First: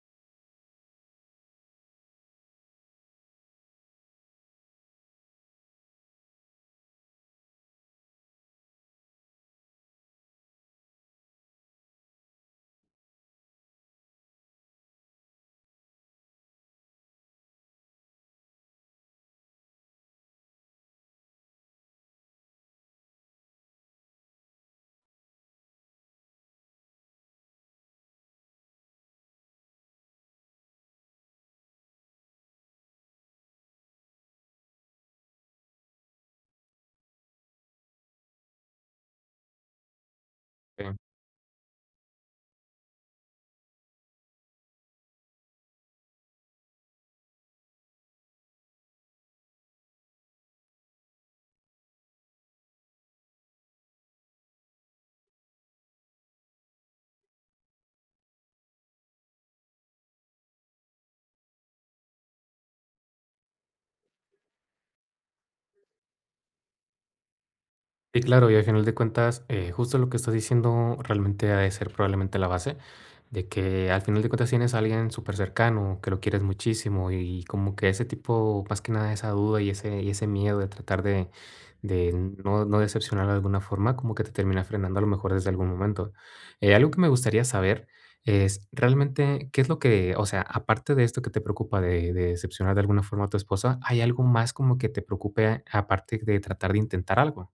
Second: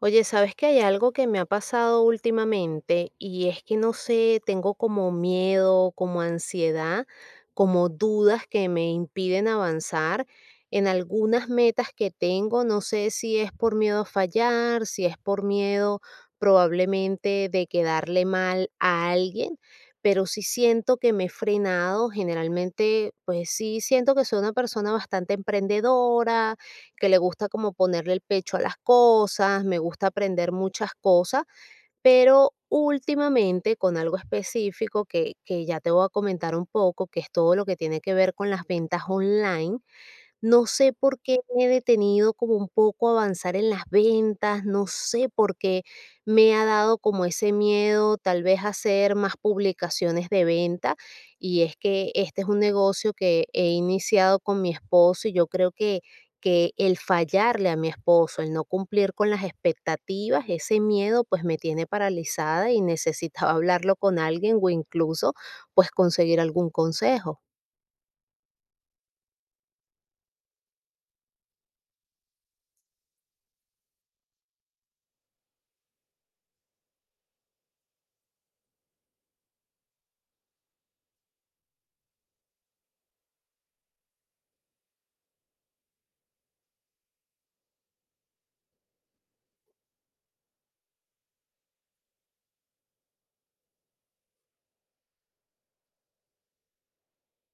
Oye, ¿sabes que hay algo que me ha pasado últimamente? Y es que no sé, tengo como miedo, como ansiedad, como dudas que me impiden avanzar en algunas metas que tengo. No sé si es por miedo a fallar, si es por miedo probablemente de quedarle mal a alguien, pero sí siento que me he frenado. Generalmente, pues sí, siento que soy una persona bastante emprendedora que le gusta como ponerle el pecho a las cosas, me gusta aprender muchas cosas, pero últimamente con algo específico que ya te voy a comentar un poco, que es todo lo que tiene que ver con las ventas online. No sé Eh, por qué me he detenido como un poco a avanzar en las ventas, no sé por qué me ha dado como ese miedo tal vez a hacer más publicaciones de venta. Y es que este es un negocio que he iniciado con mi esposo y yo creo que el fallarle a mi esposo, el no cumplir con las expectativas, ese miedo pues me tiene paralizada y necesitaba hablarlo con alguien o incluso pues conseguir algún consejo. Sí, claro, y al final de cuentas, justo lo que estás diciendo realmente ha de ser probablemente la base, de que al final de cuentas tienes a alguien súper cercano, que lo quieres muchísimo, y como que ese tipo, más que nada esa duda y ese miedo de tratar de no decepcionar de alguna forma, como que te termina frenando a lo mejor desde algún momento. Algo que me gustaría saber es realmente qué es lo que, o sea, aparte de esto que te preocupa de decepcionar de alguna forma a tu esposa, ¿hay algo más como que te preocupe aparte de tratar de intentar algo?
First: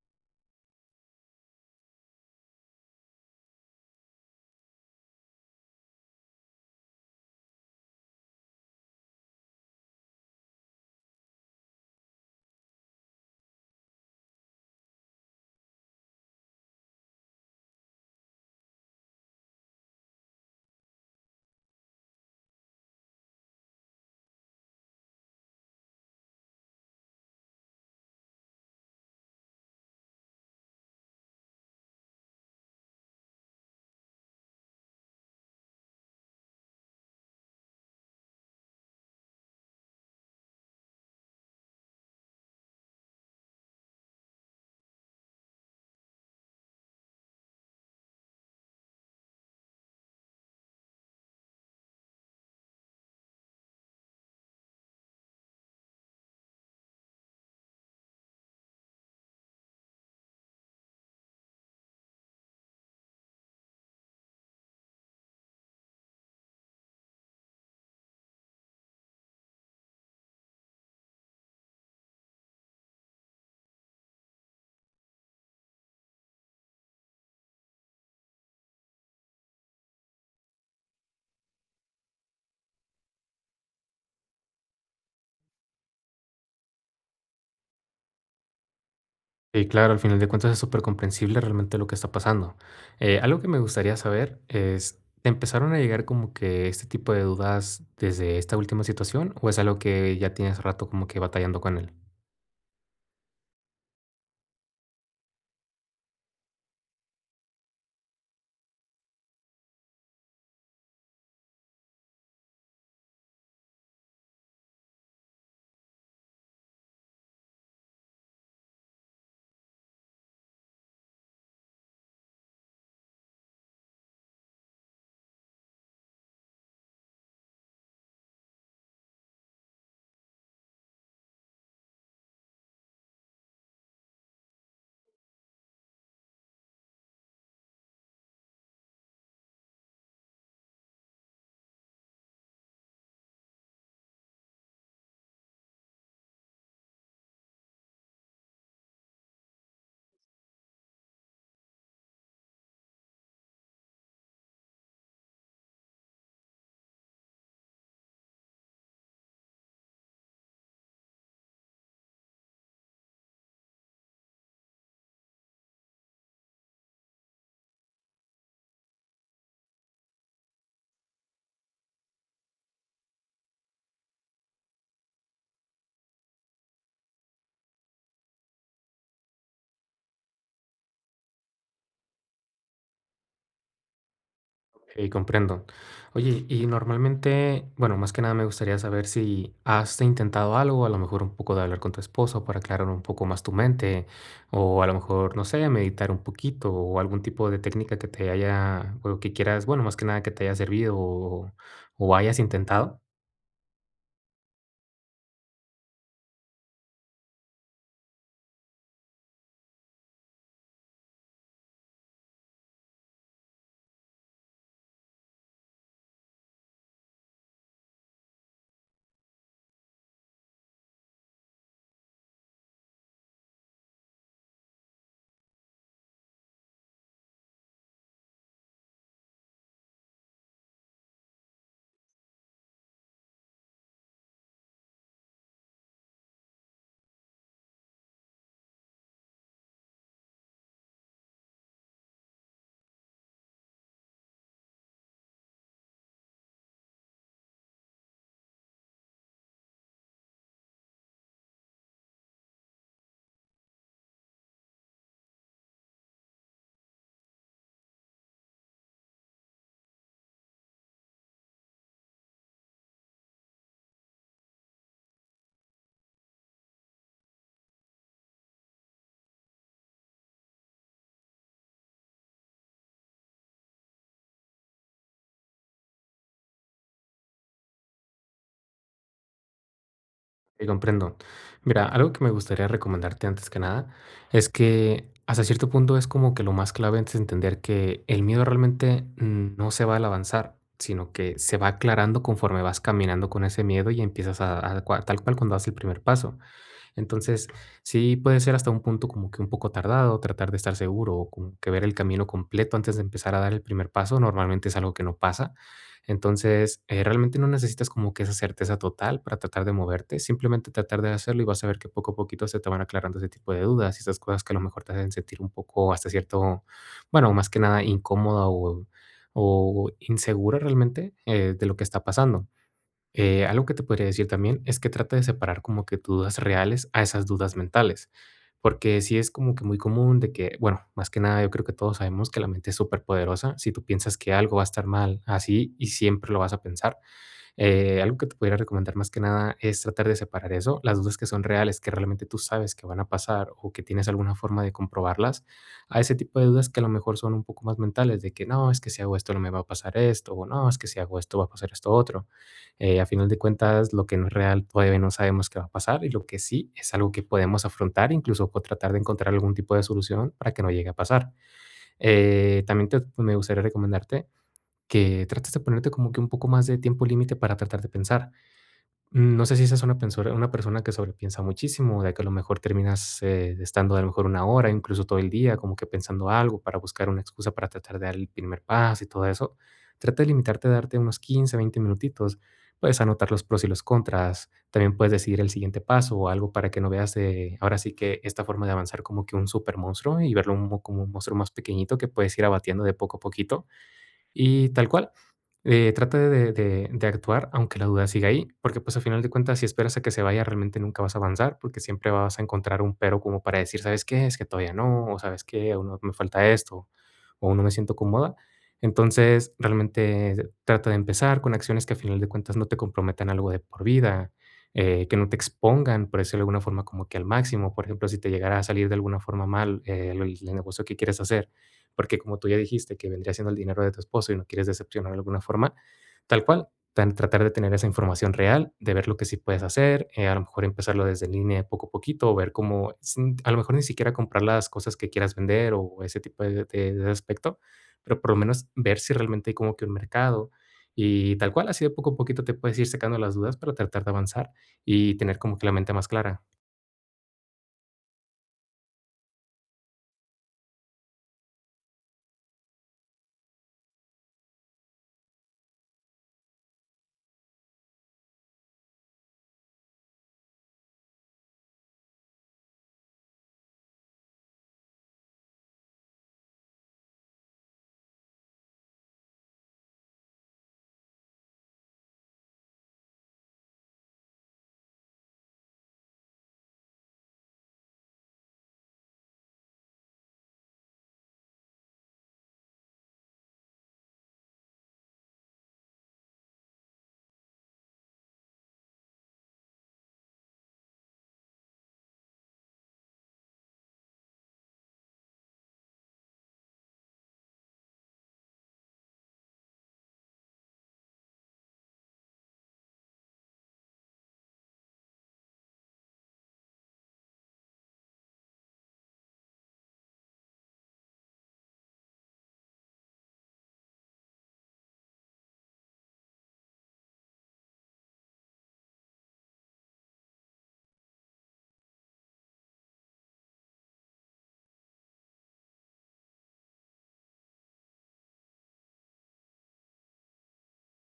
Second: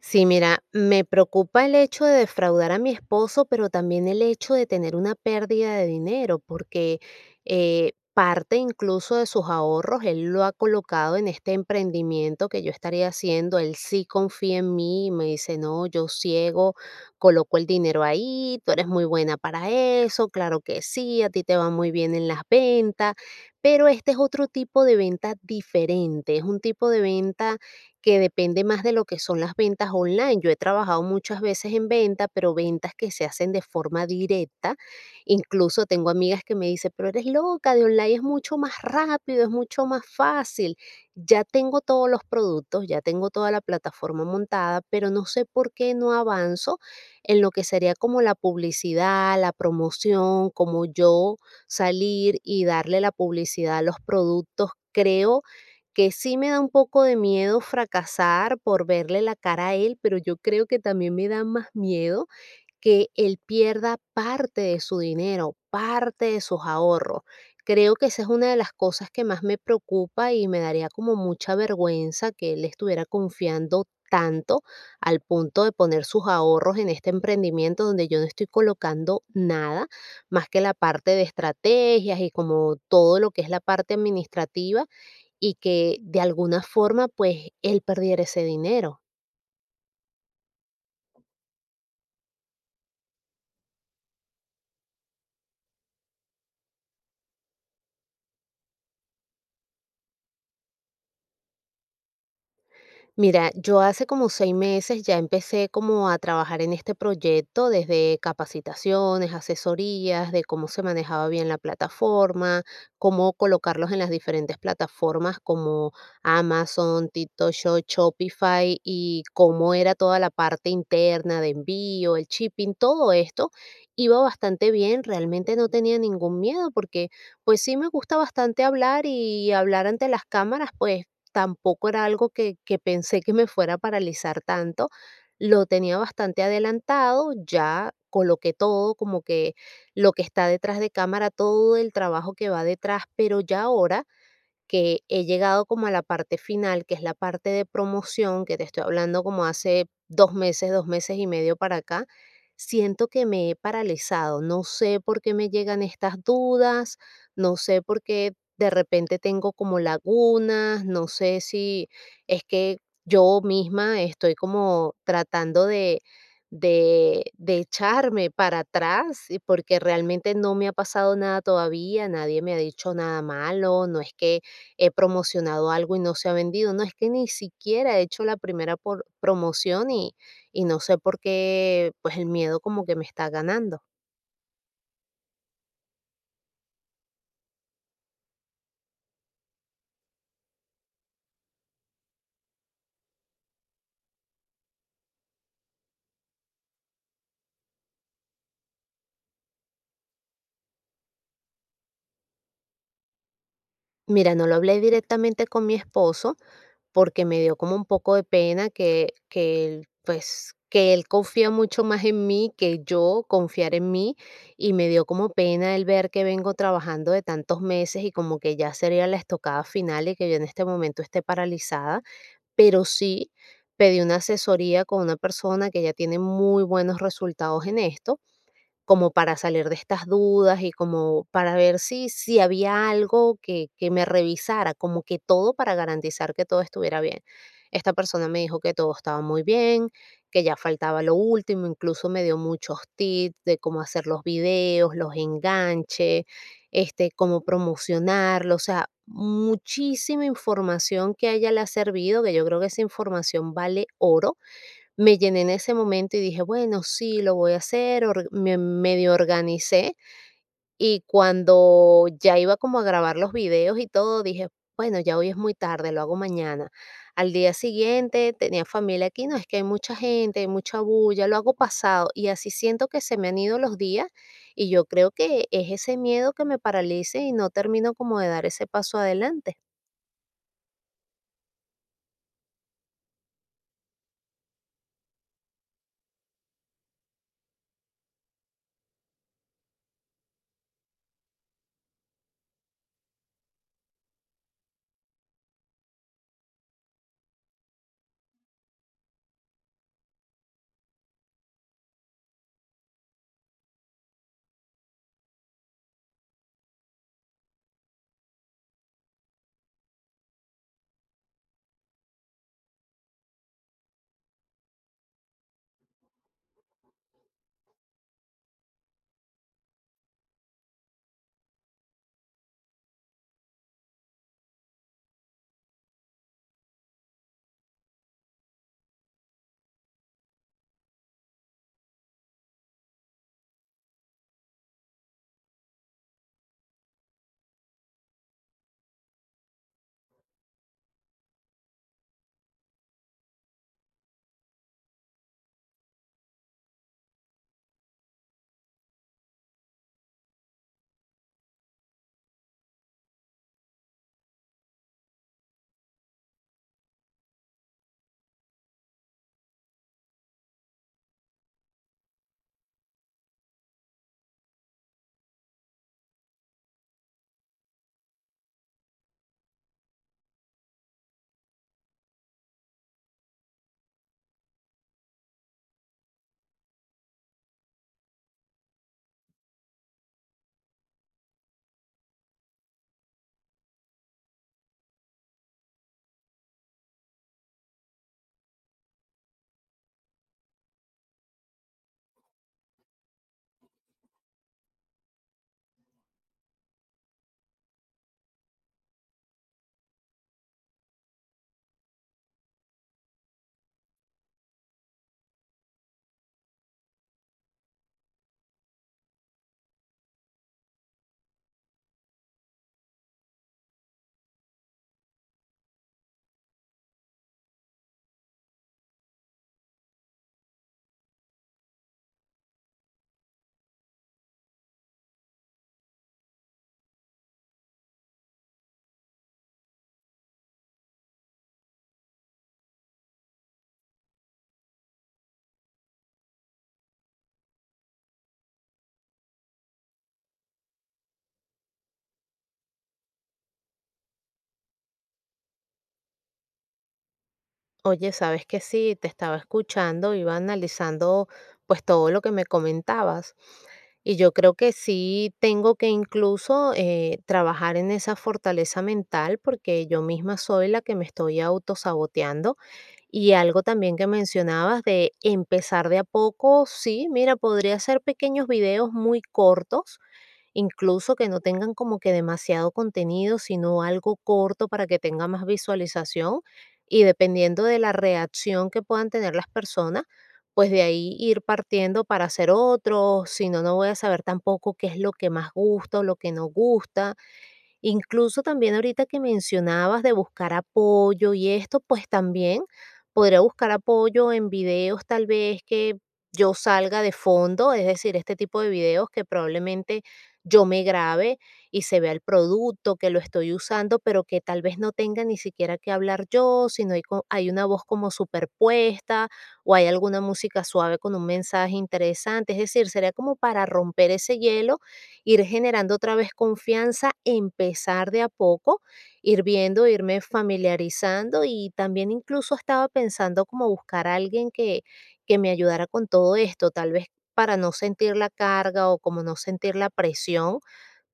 Sí, mira, me preocupa el hecho de defraudar a mi esposo, pero también el hecho de tener una pérdida de dinero, porque parte incluso de sus ahorros, él lo ha colocado en este emprendimiento que yo estaría haciendo. Él sí confía en mí y me dice: "No, yo ciego, coloco el dinero ahí, tú eres muy buena para eso, claro que sí, a ti te va muy bien en las ventas". Pero este es otro tipo de venta diferente, es un tipo de venta que depende más de lo que son las ventas online. Yo he trabajado muchas veces en venta, pero ventas que se hacen de forma directa. Incluso tengo amigas que me dicen: "Pero eres loca, de online es mucho más rápido, es mucho más fácil". Ya tengo todos los productos, ya tengo toda la plataforma montada, pero no sé por qué no avanzo en lo que sería como la publicidad, la promoción, como yo salir y darle la publicidad a los productos. Creo que sí me da un poco de miedo fracasar por verle la cara a él, pero yo creo que también me da más miedo que él pierda parte de su dinero, parte de sus ahorros. Creo que esa es una de las cosas que más me preocupa y me daría como mucha vergüenza que él estuviera confiando tanto al punto de poner sus ahorros en este emprendimiento donde yo no estoy colocando nada más que la parte de estrategias y como todo lo que es la parte administrativa y que de alguna forma pues él perdiera ese dinero. Sí, claro, al final de cuentas es súper comprensible realmente lo que está pasando. Algo que me gustaría saber es, ¿te empezaron a llegar como que este tipo de dudas desde esta última situación o es algo que ya tienes rato como que batallando con él? Mira, yo hace como 6 meses ya empecé como a trabajar en este proyecto desde capacitaciones, asesorías de cómo se manejaba bien la plataforma, cómo colocarlos en las diferentes plataformas como Amazon, TikTok Shop, Shopify y cómo era toda la parte interna de envío, el shipping. Todo esto iba bastante bien, realmente no tenía ningún miedo porque pues sí me gusta bastante hablar y hablar ante las cámaras. Pues tampoco era algo que pensé que me fuera a paralizar tanto. Lo tenía bastante adelantado, ya coloqué todo, como que lo que está detrás de cámara, todo el trabajo que va detrás, pero ya ahora que he llegado como a la parte final, que es la parte de promoción, que te estoy hablando como hace 2 meses, 2 meses y medio para acá, siento que me he paralizado. No sé por qué me llegan estas dudas, no sé por qué de repente tengo como lagunas, no sé si es que yo misma estoy como tratando de... De echarme para atrás, y porque realmente no me ha pasado nada todavía, nadie me ha dicho nada malo, no es que he promocionado algo y no se ha vendido. No, es que ni siquiera he hecho la primera promoción, y no sé por qué, pues el miedo como que me está ganando. Ok, comprendo. Oye, y normalmente, bueno, más que nada me gustaría saber si has intentado algo, a lo mejor un poco de hablar con tu esposo para aclarar un poco más tu mente, o a lo mejor, no sé, meditar un poquito, o algún tipo de técnica que te haya, o que quieras, bueno, más que nada que te haya servido o hayas intentado. Mira, no lo hablé directamente con mi esposo porque me dio como un poco de pena que él confía mucho más en mí que yo confiar en mí, y me dio como pena el ver que vengo trabajando de tantos meses y como que ya sería la estocada final y que yo en este momento esté paralizada. Pero sí pedí una asesoría con una persona que ya tiene muy buenos resultados en esto, como para salir de estas dudas y como para ver si había algo que me revisara, como que todo para garantizar que todo estuviera bien. Esta persona me dijo que todo estaba muy bien, que ya faltaba lo último, incluso me dio muchos tips de cómo hacer los videos, los enganches, este, cómo promocionarlo, o sea, muchísima información que a ella le ha servido, que yo creo que esa información vale oro. Me llené en ese momento y dije: "Bueno, sí, lo voy a hacer", or me medio organicé, y cuando ya iba como a grabar los videos y todo, dije: "Bueno, ya hoy es muy tarde, lo hago mañana". Al día siguiente tenía familia aquí: "No, es que hay mucha gente, hay mucha bulla", lo hago pasado, y así siento que se me han ido los días, y yo creo que es ese miedo que me paralice y no termino como de dar ese paso adelante. Sí, comprendo. Mira, algo que me gustaría recomendarte antes que nada es que hasta cierto punto es como que lo más clave es entender que el miedo realmente no se va al avanzar, sino que se va aclarando conforme vas caminando con ese miedo y empiezas tal cual cuando das el primer paso. Entonces, sí puede ser hasta un punto como que un poco tardado, tratar de estar seguro o como que ver el camino completo antes de empezar a dar el primer paso. Normalmente es algo que no pasa. Entonces, realmente no necesitas como que esa certeza total para tratar de moverte, simplemente tratar de hacerlo y vas a ver que poco a poquito se te van aclarando ese tipo de dudas y esas cosas que a lo mejor te hacen sentir un poco hasta cierto, bueno, más que nada incómoda o insegura realmente de lo que está pasando. Algo que te podría decir también es que trata de separar como que tus dudas reales a esas dudas mentales, porque sí es como que muy común de que, bueno, más que nada yo creo que todos sabemos que la mente es súper poderosa, si tú piensas que algo va a estar mal así y siempre lo vas a pensar, algo que te pudiera recomendar más que nada es tratar de separar eso, las dudas que son reales, que realmente tú sabes que van a pasar o que tienes alguna forma de comprobarlas, a ese tipo de dudas que a lo mejor son un poco más mentales, de que no, es que si hago esto no me va a pasar esto, o no, es que si hago esto va a pasar esto otro. A final de cuentas, lo que no es real todavía no sabemos qué va a pasar y lo que sí es algo que podemos afrontar, incluso tratar de encontrar algún tipo de solución para que no llegue a pasar. También me gustaría recomendarte que trates de ponerte como que un poco más de tiempo límite para tratar de pensar. No sé si seas una persona que sobrepiensa muchísimo, de que a lo mejor terminas estando a lo mejor una hora, incluso todo el día, como que pensando algo para buscar una excusa para tratar de dar el primer paso y todo eso. Trata de limitarte a darte unos 15 20 minutitos. Puedes anotar los pros y los contras. También puedes decidir el siguiente paso o algo para que no veas de ahora sí que esta forma de avanzar como que un super monstruo y verlo como un monstruo más pequeñito que puedes ir abatiendo de poco a poquito y tal cual, trata de actuar, aunque la duda siga ahí, porque, pues, a final de cuentas, si esperas a que se vaya, realmente nunca vas a avanzar, porque siempre vas a encontrar un pero como para decir: "¿Sabes qué? Es que todavía no", o "¿Sabes qué? Aún no me falta esto", o "Aún no me siento cómoda". Entonces, realmente trata de empezar con acciones que a final de cuentas no te comprometan algo de por vida, que no te expongan, por decirlo de alguna forma, como que al máximo. Por ejemplo, si te llegara a salir de alguna forma mal el negocio que quieres hacer, porque como tú ya dijiste que vendría siendo el dinero de tu esposo y no quieres decepcionar de alguna forma, tal cual, tratar de tener esa información real, de ver lo que sí puedes hacer, a lo mejor empezarlo desde en línea poco a poquito, o ver cómo, a lo mejor ni siquiera comprar las cosas que quieras vender o ese tipo de aspecto, pero por lo menos ver si realmente hay como que un mercado. Y tal cual, así de poco a poquito te puedes ir sacando las dudas para tratar de avanzar y tener como que la mente más clara. Oye, sabes que sí, te estaba escuchando, iba analizando pues todo lo que me comentabas, y yo creo que sí tengo que incluso trabajar en esa fortaleza mental, porque yo misma soy la que me estoy autosaboteando. Y algo también que mencionabas de empezar de a poco, sí, mira, podría hacer pequeños videos muy cortos, incluso que no tengan como que demasiado contenido, sino algo corto para que tenga más visualización, y dependiendo de la reacción que puedan tener las personas, pues de ahí ir partiendo para hacer otros, si no, no voy a saber tampoco qué es lo que más gusta o lo que no gusta. Incluso también ahorita que mencionabas de buscar apoyo y esto, pues también podría buscar apoyo en videos tal vez que yo salga de fondo, es decir, este tipo de videos que probablemente yo me grabe y se vea el producto que lo estoy usando, pero que tal vez no tenga ni siquiera que hablar yo, sino hay una voz como superpuesta o hay alguna música suave con un mensaje interesante, es decir, sería como para romper ese hielo, ir generando otra vez confianza, empezar de a poco, ir viendo, irme familiarizando. Y también incluso estaba pensando como buscar a alguien que me ayudara con todo esto, tal vez para no sentir la carga o como no sentir la presión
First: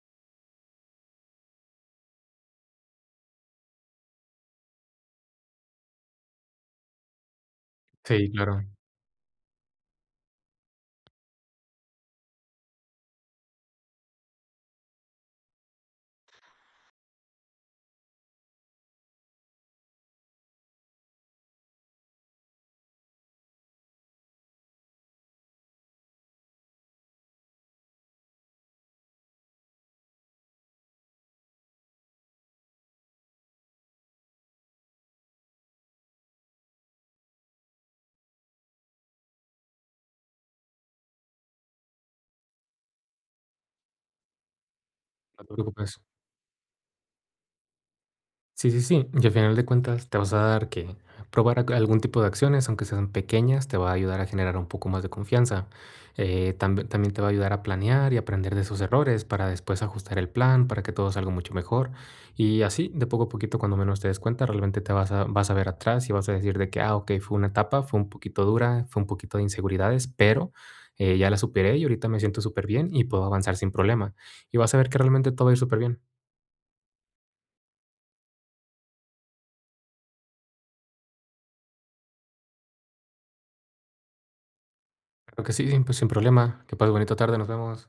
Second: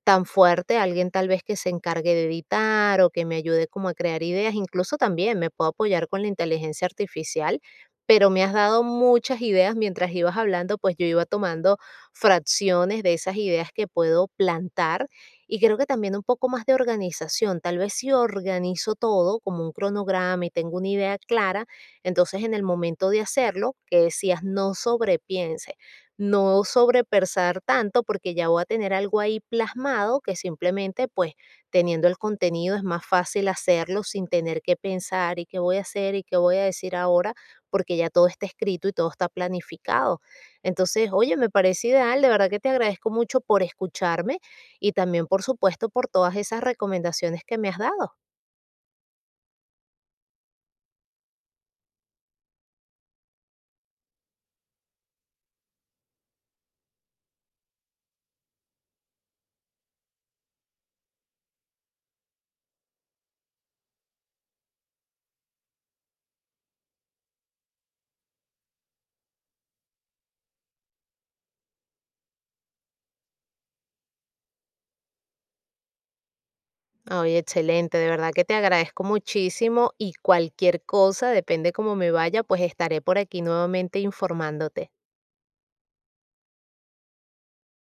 tan fuerte, alguien tal vez que se encargue de editar o que me ayude como a crear ideas, incluso también me puedo apoyar con la inteligencia artificial, pero Sí, me has claro, dado muchas ideas mientras ibas hablando, pues yo iba tomando fracciones de esas ideas que puedo plantar. Y creo que también un poco más de organización, tal vez si organizo todo como un cronograma y tengo una idea clara, entonces en el momento de hacerlo, que decías, no sobrepensar tanto porque ya voy a tener algo ahí plasmado que simplemente pues teniendo el contenido es más fácil hacerlo sin tener que pensar y qué voy a hacer y qué voy a decir ahora porque ya todo está escrito y todo está planificado. Entonces, oye, me parece ideal, de verdad que te agradezco mucho por escucharme y también por no te supuesto preocupes. por todas esas recomendaciones que me has dado. Sí, sí, sí. Y al final de cuentas te vas a dar que probar algún tipo de acciones, aunque sean pequeñas, te va a ayudar a generar un poco más de confianza. Tamb- también te va a ayudar a planear y aprender de sus errores para después ajustar el plan, para que todo salga mucho mejor. Y así, de poco a poquito, cuando menos te des cuenta, realmente vas a ver atrás y vas a decir de que, ah, ok, fue una etapa, fue un poquito dura, fue un poquito de inseguridades, pero ya la superé y ahorita me siento súper bien y puedo avanzar sin problema. Y vas a ver que realmente todo va a ir súper bien. Ay, excelente, de verdad que te agradezco muchísimo y cualquier cosa, depende cómo me vaya, pues estaré por aquí nuevamente informándote. Creo que sí, sin problema. Que pases bonita tarde, nos vemos.